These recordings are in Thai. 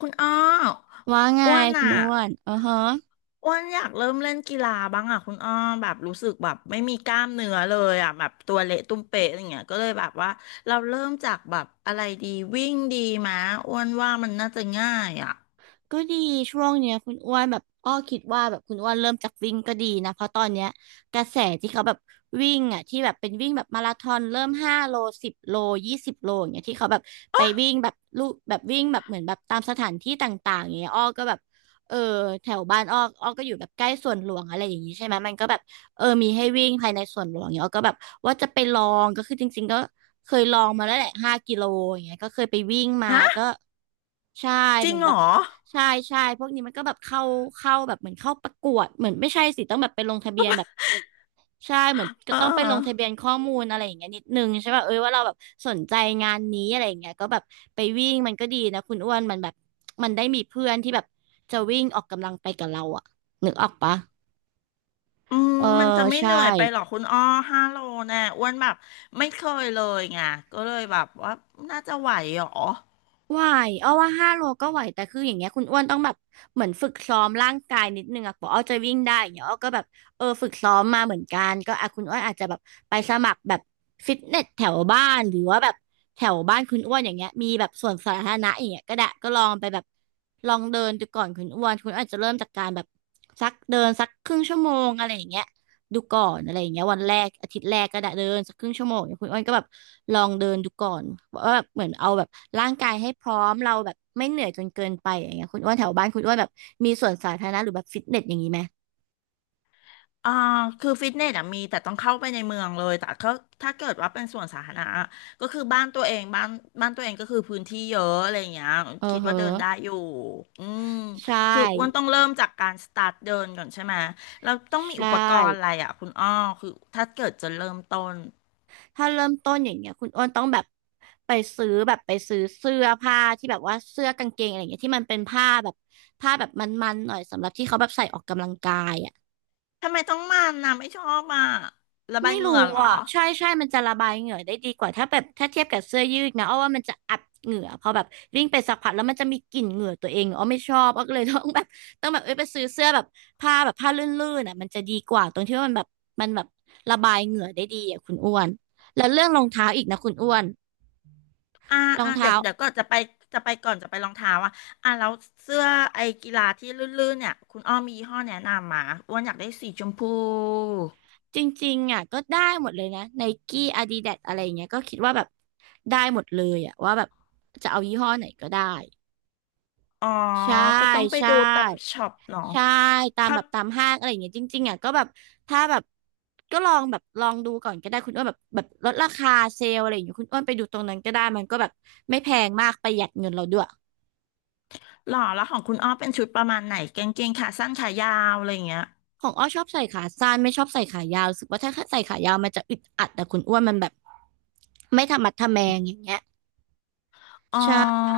คุณอ้อว่าไงอ้วนคุณอ่ะอ้วนอือฮะอ้วนอยากเริ่มเล่นกีฬาบ้างอ่ะคุณอ้อแบบรู้สึกแบบไม่มีกล้ามเนื้อเลยอ่ะแบบตัวเละตุ้มเป๊ะอย่างเงี้ยก็เลยแบบว่าเราเริ่มจากแบบอะไรดีวิ่งดีมะอ้วนว่ามันน่าจะง่ายอ่ะก็ดีช่วงเนี้ยคุณอ้วนแบบอ้อคิดว่าแบบคุณอ้วนเริ่มจากวิ่งก็ดีนะเพราะตอนเนี้ยกระแสที่เขาแบบวิ่งอ่ะที่แบบเป็นวิ่งแบบมาราธอนเริ่มห้าโลสิบโล20 โลอย่างเงี้ยที่เขาแบบไปวิ่งแบบลูกแบบวิ่งแบบเหมือนแบบตามสถานที่ต่างๆอย่างเงี้ยอ้อก็แบบเออแถวบ้านอ้ออ้อก็อยู่แบบใกล้สวนหลวงอะไรอย่างงี้ใช่ไหมมันก็แบบเออมีให้วิ่งภายในสวนหลวงเนี่ยอ้อก็แบบว่าจะไปลองก็คือจริงๆก็ เคยลองมาแล้วแหละ5 กิโลอย่างเงี้ยก็เคยไปวิ่งมาก็ฮะใช่จเหริมืงอนเหแบรบอใช่ใช่พวกนี้มันก็แบบเข้าแบบเหมือนเข้าประกวดเหมือนไม่ใช่สิต้องแบบไปลงทะเบียนแบบใช่เหมือนเอก็อต้องเอไปลงทะเบียอนข้อมูลอะไรอย่างเงี้ยนิดนึงใช่ป่ะเอ้ยว่าเราแบบสนใจงานนี้อะไรอย่างเงี้ยก็แบบไปวิ่งมันก็ดีนะคุณอ้วนมันแบบมันได้มีเพื่อนที่แบบจะวิ่งออกกำลังไปกับเราอะนึกออกปะอืมเออมันจะไม่ใช่ เหนื่อยไปหรอกคุณอ้อห้าโลแน่อ้วนแบบไม่เคยเลยไงก็เลยแบบว่าน่าจะไหวเหรอ ไหวอ้อว่าห้าโลก็ไหวแต่คืออย่างเงี้ยคุณอ้วนต้องแบบเหมือนฝึกซ้อมร่างกายนิดนึงอะกว่าอ้อจะวิ่งได้อย่างเงี้ยอ้อก็แบบเออฝึกซ้อมมาเหมือนกันก็อะคุณอ้วนอาจจะแบบไปสมัครแบบฟิตเนสแถวบ้านหรือว่าแบบแถวบ้านคุณอ้วนอย่างเงี้ยมีแบบส่วนสาธารณะอย่างเงี้ยก็ได้ก็ลองไปแบบลองเดินดูก่อนคุณอ้วนคุณอ้วนอาจจะเริ่มจากการแบบสักเดินสักครึ่งชั่วโมงอะไรอย่างเงี้ย ดูก่อนอะไรอย่างเงี้ยวันแรกอาทิตย์แรกก็ได้เดินสักครึ่งชั่วโมงเนี่ยคุณอ้นก็แบบลองเดินดูก่อนว่าแบบเหมือนเอาแบบร่างกายให้พร้อมเราแบบไม่เหนื่อยจนเกินไปอย่างเงี้ยคุณอ้วนแถวบ้านคุณอ้วนแบบมีสวนสาธารณะหรือแบบฟิตเนสอย่างนี้ไหมอ่าคือฟิตเนสอะมีแต่ต้องเข้าไปในเมืองเลยแต่ก็ถ้าเกิดว่าเป็นส่วนสาธารณะอะก็คือบ้านตัวเองบ้านตัวเองก็คือพื้นที่เยอะอะไรอย่างเงี้ยเออคิดเฮอว่าเดินได้อยู่อืมใชคืออ้วน่ต้องเริ่มจากการสตาร์ทเดินก่อนใช่ไหมแล้วต้องใชมีอุปกรณ์อะ่ไรอะคุณอ้อคือถ้าเกิดจะเริ่มต้นถ้าเริ่มต้นอย่างเงี้ยคุณอ้นต้องแบบไปไปซื้อเสื้อผ้าที่แบบว่าเสื้อกางเกงอะไรอย่างเงี้ยที่มันเป็นผ้าแบบมันๆหน่อยสำหรับที่เขาแบบใส่ออกกำลังกายอ่ะ ทำไมต้องมันนะไม่ชอบอ่ะระบายไม่เหรู้งื่อเหรอ อ่ะใช่ใช่มันจะระบายเหงื่อได้ดีกว่าถ้าแบบถ้าเทียบกับเสื้อยืดนะอ้อว่ามันจะอับเหงื่อพอแบบวิ่งไปสักพักแล้วมันจะมีกลิ่นเหงื่อตัวเองอ้อไม่ชอบอ้อก็เลยต้องแบบเอ้ยไปซื้อเสื้อแบบผ้าแบบผ้าลื่นๆอ่ะมันจะดีกว่าตรงที่ว่ามันแบบระบายเหงื่อได้ดีอ่ะคุณอ้วนแล้วเรื่องรองเท้าอีกนะคุณอ้วนอ่ารองอ่าเดี๋ยเท้าวก็จะไปจะไปก่อนจะไปรองเท้าอ่ะอ่ะแล้วเสื้อไอ้กีฬาที่ลื่นๆเนี่ยคุณอ้อมมียี่ห้อแนะนำมาอ้วนอยากได้สีชมพูจริงๆอ่ะก็ได้หมดเลยนะไนกี้อาดิดาสอะไรอย่างเงี้ยก็คิดว่าแบบได้หมดเลยอ่ะว่าแบบจะเอายี่ห้อไหนก็ได้ อ๋อใช่ก็ต้องไปใช่ดูตามช็อปเนาะใช่ตามเขาแบบตามห้างอะไรอย่างเงี้ยจริงๆอ่ะก็แบบถ้าแบบก็ลองดูก่อนก็ได้คุณอ้วนแบบลดราคาเซลล์อะไรอย่างเงี้ยคุณอ้วนไปดูตรงนั้นก็ได้มันก็แบบไม่แพงมากประหยัดเงินเราด้วยหล่อแล้วของคุณอ้อเป็นชุดประมาณไหนกางเกงขาสั้นขายาวอะไรอย่างเงี้ยของอ้อชอบใส่ขาสั้นไม่ชอบใส่ขายาวรู้สึกว่าถ้าใส่ขายาวมันจะอึดอัดแต่คุณอ้วนมันแบบไม่ทะมัดทะแมงอย่างเงี้ยอ๋อใช่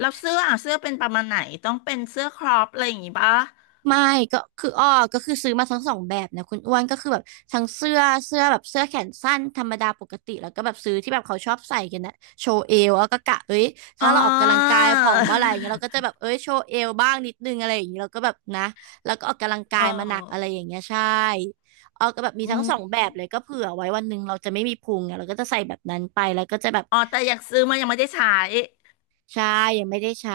แล้วเสื้ออ่ะเสื้อเป็นประมาณไหนต้องเป็นเสื้อครอปอะไรอย่างงี้ปะไม่ก็คืออ้อก็คือซื้อมาทั้งสองแบบนะคุณอ้วนก็คือแบบทั้งเสื้อเสื้อแบบเสื้อแขนสั้นธรรมดาปกติแล้วก็แบบซื้อที่แบบเขาชอบใส่กันนะโชว์เอวแล้วก็กะเอ้ยอ๋ถ้าเราออกกำลังกาอ ยผอมเมื่อไหร่อย่างเงี้ยเราก็จะแบบ เอ้ยโชว์เอวบ้างนิดนึงอะไรอย่างเงี้ยเราก็แบบนะแล้วก็ออกกำลังกาเออยมาหนักอะไรอย่างเงี้ยใช่อ้อก็แบบมีอืทั้งมสองแบบเลยก็เผื่อไว้วันหนึ่งเราจะไม่มีพุงไงเราก็จะใส่แบบนั้นไปแล้วก็จะแบบ อ๋อแต่อยากซื้อมายังไม่ได้ใช้ ใช่ยังไม่ได้ใช้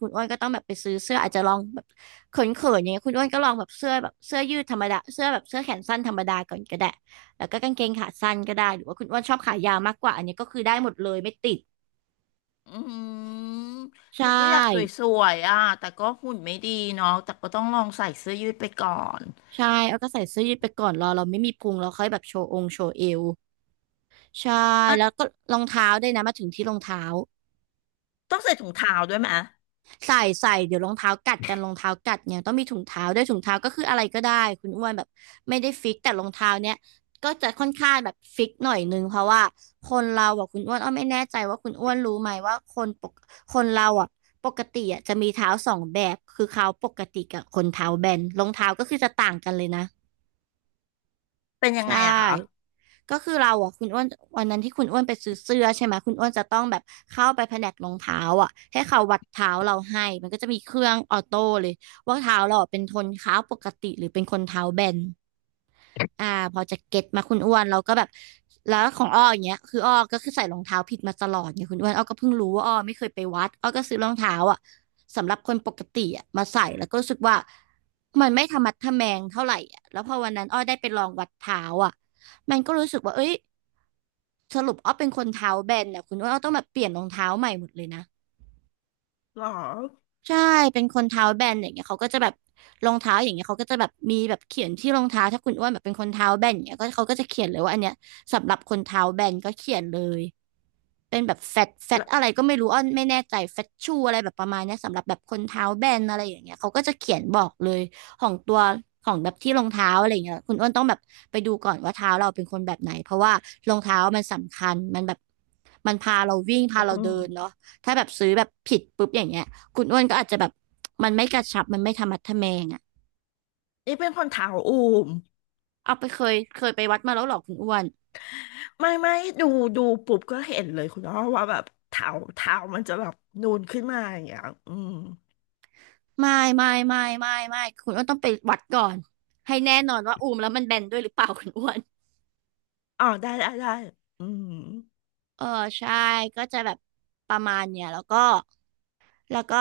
คุณอ้วนก็ต้องแบบไปซื้อเสื้ออาจจะลองแบบเขินๆอย่างเงี้ยคุณอ้วนก็ลองแบบเสื้อแบบเสื้อยืดธรรมดาเสื้อแบบเสื้อแขนสั้นธรรมดาก่อนก็ได้แล้วก็กางเกงขาสั้นก็ได้หรือว่าคุณอ้วนชอบขายาวมากกว่าอันนี้ก็คือได้หมดเลยไม่ติดอืมใชแต่ก็อยากส่วยๆอ่ะแต่ก็หุ่นไม่ดีเนาะแต่ก็ต้องลองใส่เสื้อยืดไปก่อนใช่เอาก็ใส่เสื้อยืดไปก่อนรอเราไม่มีพุงเราค่อยแบบโชว์องค์โชว์เอวใช่อ่ะแล้วก็รองเท้าด้วยนะมาถึงที่รองเท้า ต้องใส่ถุงเท้าด้วยไหมใส่ใส่เดี๋ยวรองเท้ากัดกันรองเท้ากัดเนี่ยต้องมีถุงเท้าด้วยถุงเท้าก็คืออะไรก็ได้คุณอ้วนแบบไม่ได้ฟิกแต่รองเท้าเนี่ยก็จะค่อนข้างแบบฟิกหน่อยนึงเพราะว่าคนเราอะคุณอ้วนอ้อไม่แน่ใจว่าคุณอ้วนรู้ไหมว่าคนปกคนเราอะปกติอะจะมีเท้าสองแบบคือเขาปกติกับคนเท้าแบนรองเท้าก็คือจะต่างกันเลยนะเป็นยังไงใช่ อะคะก็คือเราอ่ะคุณอ้วนวันนั้นที่คุณอ้วนไปซื้อเสื้อใช่ไหมคุณอ้วนจะต้องแบบเข้าไปแผนกรองเท้าอ่ะให้เขาวัดเท้าเราให้มันก็จะมีเครื่องออโต้เลยว่าเท้าเราอะเป็นคนเท้าปกติหรือเป็นคนเท้าแบนอ่าพอจะเก็ตมาคุณอ้วนเราก็แบบแล้วของอ้ออย่างเงี้ยคืออ้อก็คือใส่รองเท้าผิดมาตลอดเนี่ยคุณอ้วนอ้อก็เพิ่งรู้ว่าอ้อไม่เคยไปวัดอ้อก็ซื้อรองเท้าอ่ะสำหรับคนปกติอ่ะมาใส่แล้วก็รู้สึกว่ามันไม่ทะมัดทะแมงเท่าไหร่อ่ะแล้วพอวันนั้นอ้อได้ไปลองวัดเท้าอ่ะมันก็รู้สึกว่าเอ้ย สรุปอ้อเป็นคนเท้าแบนเนี่ยคุณว่าอ้อต้องแบบเปลี่ยนรองเท้าใหม่หมดเลยนะหรอใช่เป็นคนเท้าแบนอย่างเงี้ยเขาก็จะแบบรองเท้าอย่างเงี้ยเขาก็จะแบบมีแบบเขียนที่รองเท้าถ้าคุณอ้วนแบบเป็นคนเท้าแบนอย่างเงี้ยก็เขาก็จะเขียนเลยว่าอันเนี้ยสำหรับคนเท้าแบนก็เขียนเลย เป็นแบบแฟตแฟตอะละไรก็ไม่รู้อ้อนไม่แน่ใจแฟตชูอะไรแบบประมาณเนี้ยสำหรับแบบคนเท้าแบนอะไรอย่างเงี้ยเขาก็จะเขียนบอกเลยของตัวของแบบที่รองเท้าอะไรอย่างเงี้ยคุณอ้วนต้องแบบไปดูก่อนว่าเท้าเราเป็นคนแบบไหนเพราะว่ารองเท้ามันสำคัญมันแบบมันพาเราวิ่งพาเราอืเดินมเนาะถ้าแบบซื้อแบบผิดปุ๊บอย่างเงี้ยคุณอ้วนก็อาจจะแบบมันไม่กระชับมันไม่ธรรมัดทะแมงอะนี่เป็นคนเท้าอูมเอาไปเคยไปวัดมาแล้วเหรอคุณอ้วน ไม่ไม่ดูดูปุ๊บก็เห็นเลยคุณอ้อว่าแบบเท้ามันจะแบบนูนขึ้นมาอย่างเงี้ยอืมไม่ไม่คุณอ้วนต้องไปวัดก่อนให้แน่นอนว่าอูมแล้วมันแบนด้วยหรือเปล่าคุณอ้วนอ๋อได้ได้อืมเออใช่ก็จะแบบประมาณเนี่ยแล้วก็แล้วก็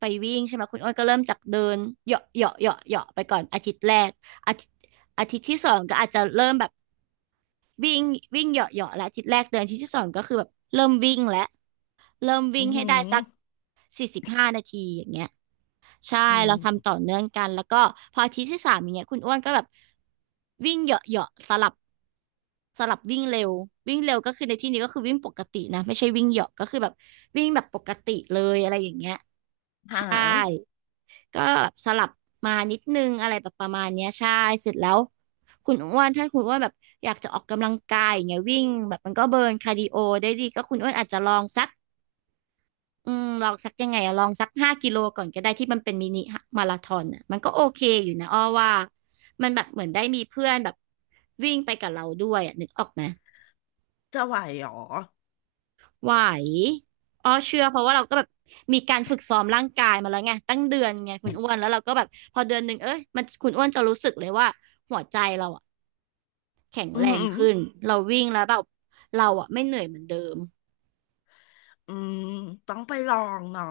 ไปวิ่งใช่ไหมคุณอ้วนก็เริ่มจากเดินเหยาะเหยาะเหยาะเหยาะไปก่อนอาทิตย์แรกอาทิตย์อาทิตย์ที่สองก็อาจจะเริ่มแบบวิ่งวิ่งเหยาะเหยาะและอาทิตย์แรกเดือนอาทิตย์ที่สองก็คือแบบเริ่มวิ่งแล้ว เริ่มอืวิ่มงอให้หืได้สักอ45 นาทีอย่างเงี้ยใช่อืมเราทำต่อเนื่องกันแล้วก็พออาทิตย์ที่สามอย่างเงี้ยคุณอ้วนก็แบบวิ่งเหยาะๆสลับวิ่งเร็ววิ่งเร็วก็คือในที่นี้ก็คือวิ่งปกตินะไม่ใช่วิ่งเหยาะก็คือแบบวิ่งแบบปกติเลยอะไรอย่างเงี้ยหาใช่ก็แบบสลับมานิดนึงอะไรแบบประมาณเนี้ยใช่เสร็จแล้วคุณอ้วนถ้าคุณอ้วนแบบอยากจะออกกำลังกายอย่างเงี้ยวิ่งแบบมันก็เบิร์นคาร์ดิโอได้ดีก็คุณอ้วนอาจจะลองสัก อืมลองสักยังไงอะลองสัก5 กิโลก่อนก็ได้ที่มันเป็นมินิมาราธอนอะมันก็โอเคอยู่นะอ้อว่ามันแบบเหมือนได้มีเพื่อนแบบวิ่งไปกับเราด้วยอะนึกออกไหมจะไหวเหรอไหวอ้อเชื่อเพราะว่าเราก็แบบมีการฝึกซ้อมร่างกายมาแล้วไงตั้งเดือนไงคุณอ้วนแล้วเราก็แบบพอเดือนหนึ่งเอ้ยมันคุณอ้วนจะรู้สึกเลยว่าหัวใจเราอะแข็งอืแรมองหือขึ้นเราวิ่งแล้วแบบเราอะไม่เหนื่อยเหมือนเดิม อืมต้องไปลองเนาะ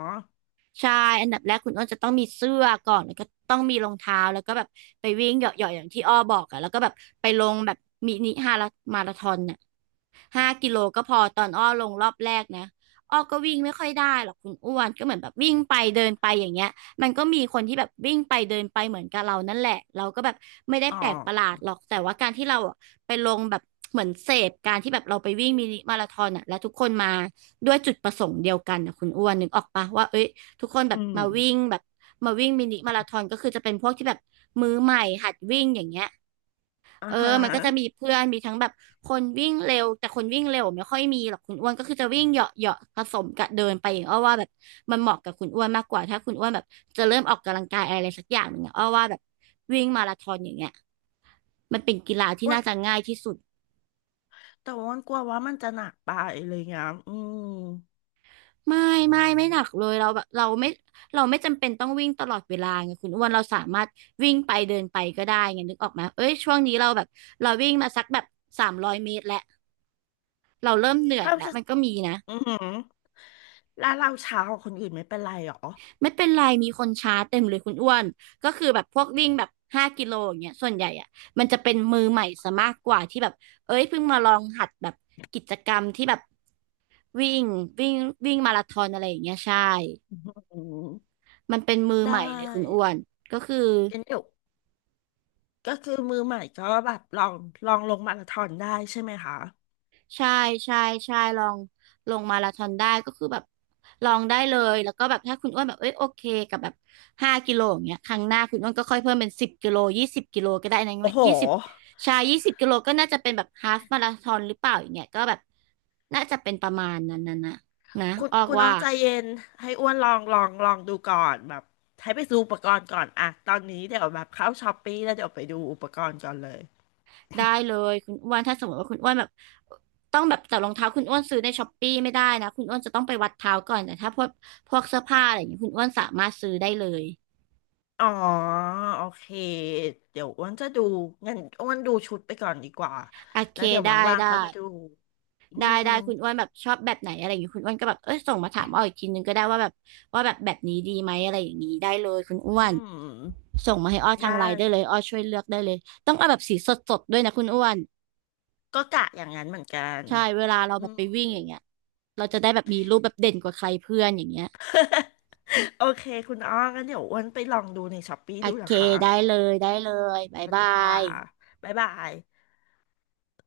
ใช่อันดับแรกคุณอ้นจะต้องมีเสื้อก่อนแล้วก็ต้องมีรองเท้าแล้วก็แบบไปวิ่งเหยาะๆอย่างที่อ้อบอกอะแล้วก็แบบไปลงแบบมินิฮาลามาราธอนน่ะห้ากิโลก็พอตอนอ้อลงรอบแรกนะอ้อก็วิ่งไม่ค่อยได้หรอกคุณอ้วนก็เหมือนแบบวิ่งไปเดินไปอย่างเงี้ยมันก็มีคนที่แบบวิ่งไปเดินไปเหมือนกับเรานั่นแหละเราก็แบบไม่ได้อ๋อแปลกประหลาดหรอกแต่ว่าการที่เราอะไปลงแบบเหมือนเสพการที่แบบเราไปวิ่งมินิมาราธอนอะแล้วทุกคนมาด้วยจุดประสงค์เดียวกันนะคุณอ้วนนึกออกปะว่าเอ้ย ทุกคนแบอืบมมาวิ่งแบบมาวิ่งมินิมาราธอนก็คือจะเป็นพวกที่แบบมือใหม่หัดวิ่งอย่างเงี้ยอ่าเออฮะมันก็จะมีเพื่อนมีทั้งแบบคนวิ่งเร็วแต่คนวิ่งเร็วไม่ค่อยมีหรอกคุณอ้วนก็คือจะวิ่งเหยาะเหาะผสมกับเดินไปอย่างอ้อว่าแบบมันเหมาะกับคุณอ้วนมากกว่าถ้าคุณอ้วนแบบจะเริ่มออกกำลังกายอะไรสักอย่างหนึ่งอะอ้อว่าแบบวิ่งมาราธอนอย่างเงี้ยมันเป็นกีฬาที่อ้ว่าน่าจะง่ายที่สุด แต่ว่ามันกลัวว่ามันจะหนักไปอะไรเงี้ยอืมไม่ไม่หนักเลยเราแบบเราไม่จำเป็นต้องวิ่งตลอดเวลาไงคุณอ้วนเราสามารถวิ่งไปเดินไปก็ได้ไงนึกออกไหมเอ้ยช่วงนี้เราแบบเราวิ่งมาสักแบบ300 เมตรแล้วเราเริ่มเหนื่อยถ้าแล้วจะมันก็มีนะอือหือแล้วเราเช้ากว่าคนอื่นไม่เป็นไรหรอไม่เป็นไรมีคนชาร์จเต็มเลยคุณอ้วนก็คือแบบพวกวิ่งแบบห้ากิโลอย่างเงี้ยส่วนใหญ่อ่ะมันจะเป็นมือใหม่ซะมากกว่าที่แบบเอ้ยเพิ่งมาลองหัดแบบกิจกรรมที่แบบวิ่งวิ่งวิ่งมาราธอนอะไรอย่างเงี้ยใช่อืมมันเป็นมือได้ใหม่เลยคุณอ้วนก็คือ กันเดี๋ยวก็คือมือใหม่ก็แบบลองลงมาราธอนได้ใช่ไหมคะใช่ใช่ใช่ ลองลงมาราธอนได้ก็คือแบบลองได้เลยแล้วก็แบบถ้าคุณอ้วนแบบเอ้ยโอเคกับแบบห้ากิโลอย่างเงี้ยครั้งหน้าคุณอ้วนก็ค่อยเพิ่มเป็นสิบกิโลยี่สิบกิโลก็ได้นะโอ้โห ยี่สิบใชายยี่สิบกิโลก็น่าจะเป็นแบบฮาล์ฟมาราธอนหรือเปล่าอย่างเงี้ยก็แบบน่าจะเป็นประมาณนั้นนะคุณออกน้ว่าองใจเย็นให้อ้วนลองดูก่อนแบบให้ไปซื้ออุปกรณ์ก่อนอะตอนนี้เดี๋ยวแบบเข้าช้อปปี้แล้วเดี๋ยวไปดูอุปกรณ์ก่อนเลย ได้เลยคุณอ้วนถ้าสมมติว่าคุณอ้วนแบบต้องแบบแต่รองเท้าคุณอ้วนซื้อในช้อปปี้ไม่ได้นะ คุณอ้วนจะต้องไปวัดเท้าก่อน แต่ถ้าพวกเสื้อผ้าอะไรอย่างเงี้ยคุณอ้วนสามารถซื้อได้เลย อ๋อโอเคเดี๋ยวอ้วนจะดูงั้นอ้วนดูชุดไปก่อนดีกว่าโอเคแล้วเดี๋ยวได้ว่างๆได้เขาไปดูอืได้มได้คุณอ้วนแบบชอบแบบไหนอะไรอย่างงี้คุณอ้วนก็แบบเอ้ยส่งมาถามอ้ออีกทีนึงก็ได้ว่าแบบแบบนี้ดีไหมอะไรอย่างนี้ได้เลยคุณอ้วอืนมส่งมาให้อ้อทาได้งไลน์ได้เลยอ้อช่วยเลือกได้เลยต้องเอาแบบสีสดๆด้วยนะคุณอ้วนก็กะอย่างนั้นเหมือนกันใช่เวลาเราอืแบบม ไปวิ่งอย่างเงี้ยเราจะได้แบบมีรูปแบบเด่นกว่าใครเพื่อนอย่างเงี้ย โอเคคุณอ้องั้นเดี๋ยวอ้วนไปลองดูในช้อปปี้โอดูเคนะคะได้เลยสบ๊ายวัสบาดีค่ะยบ๊ายบาย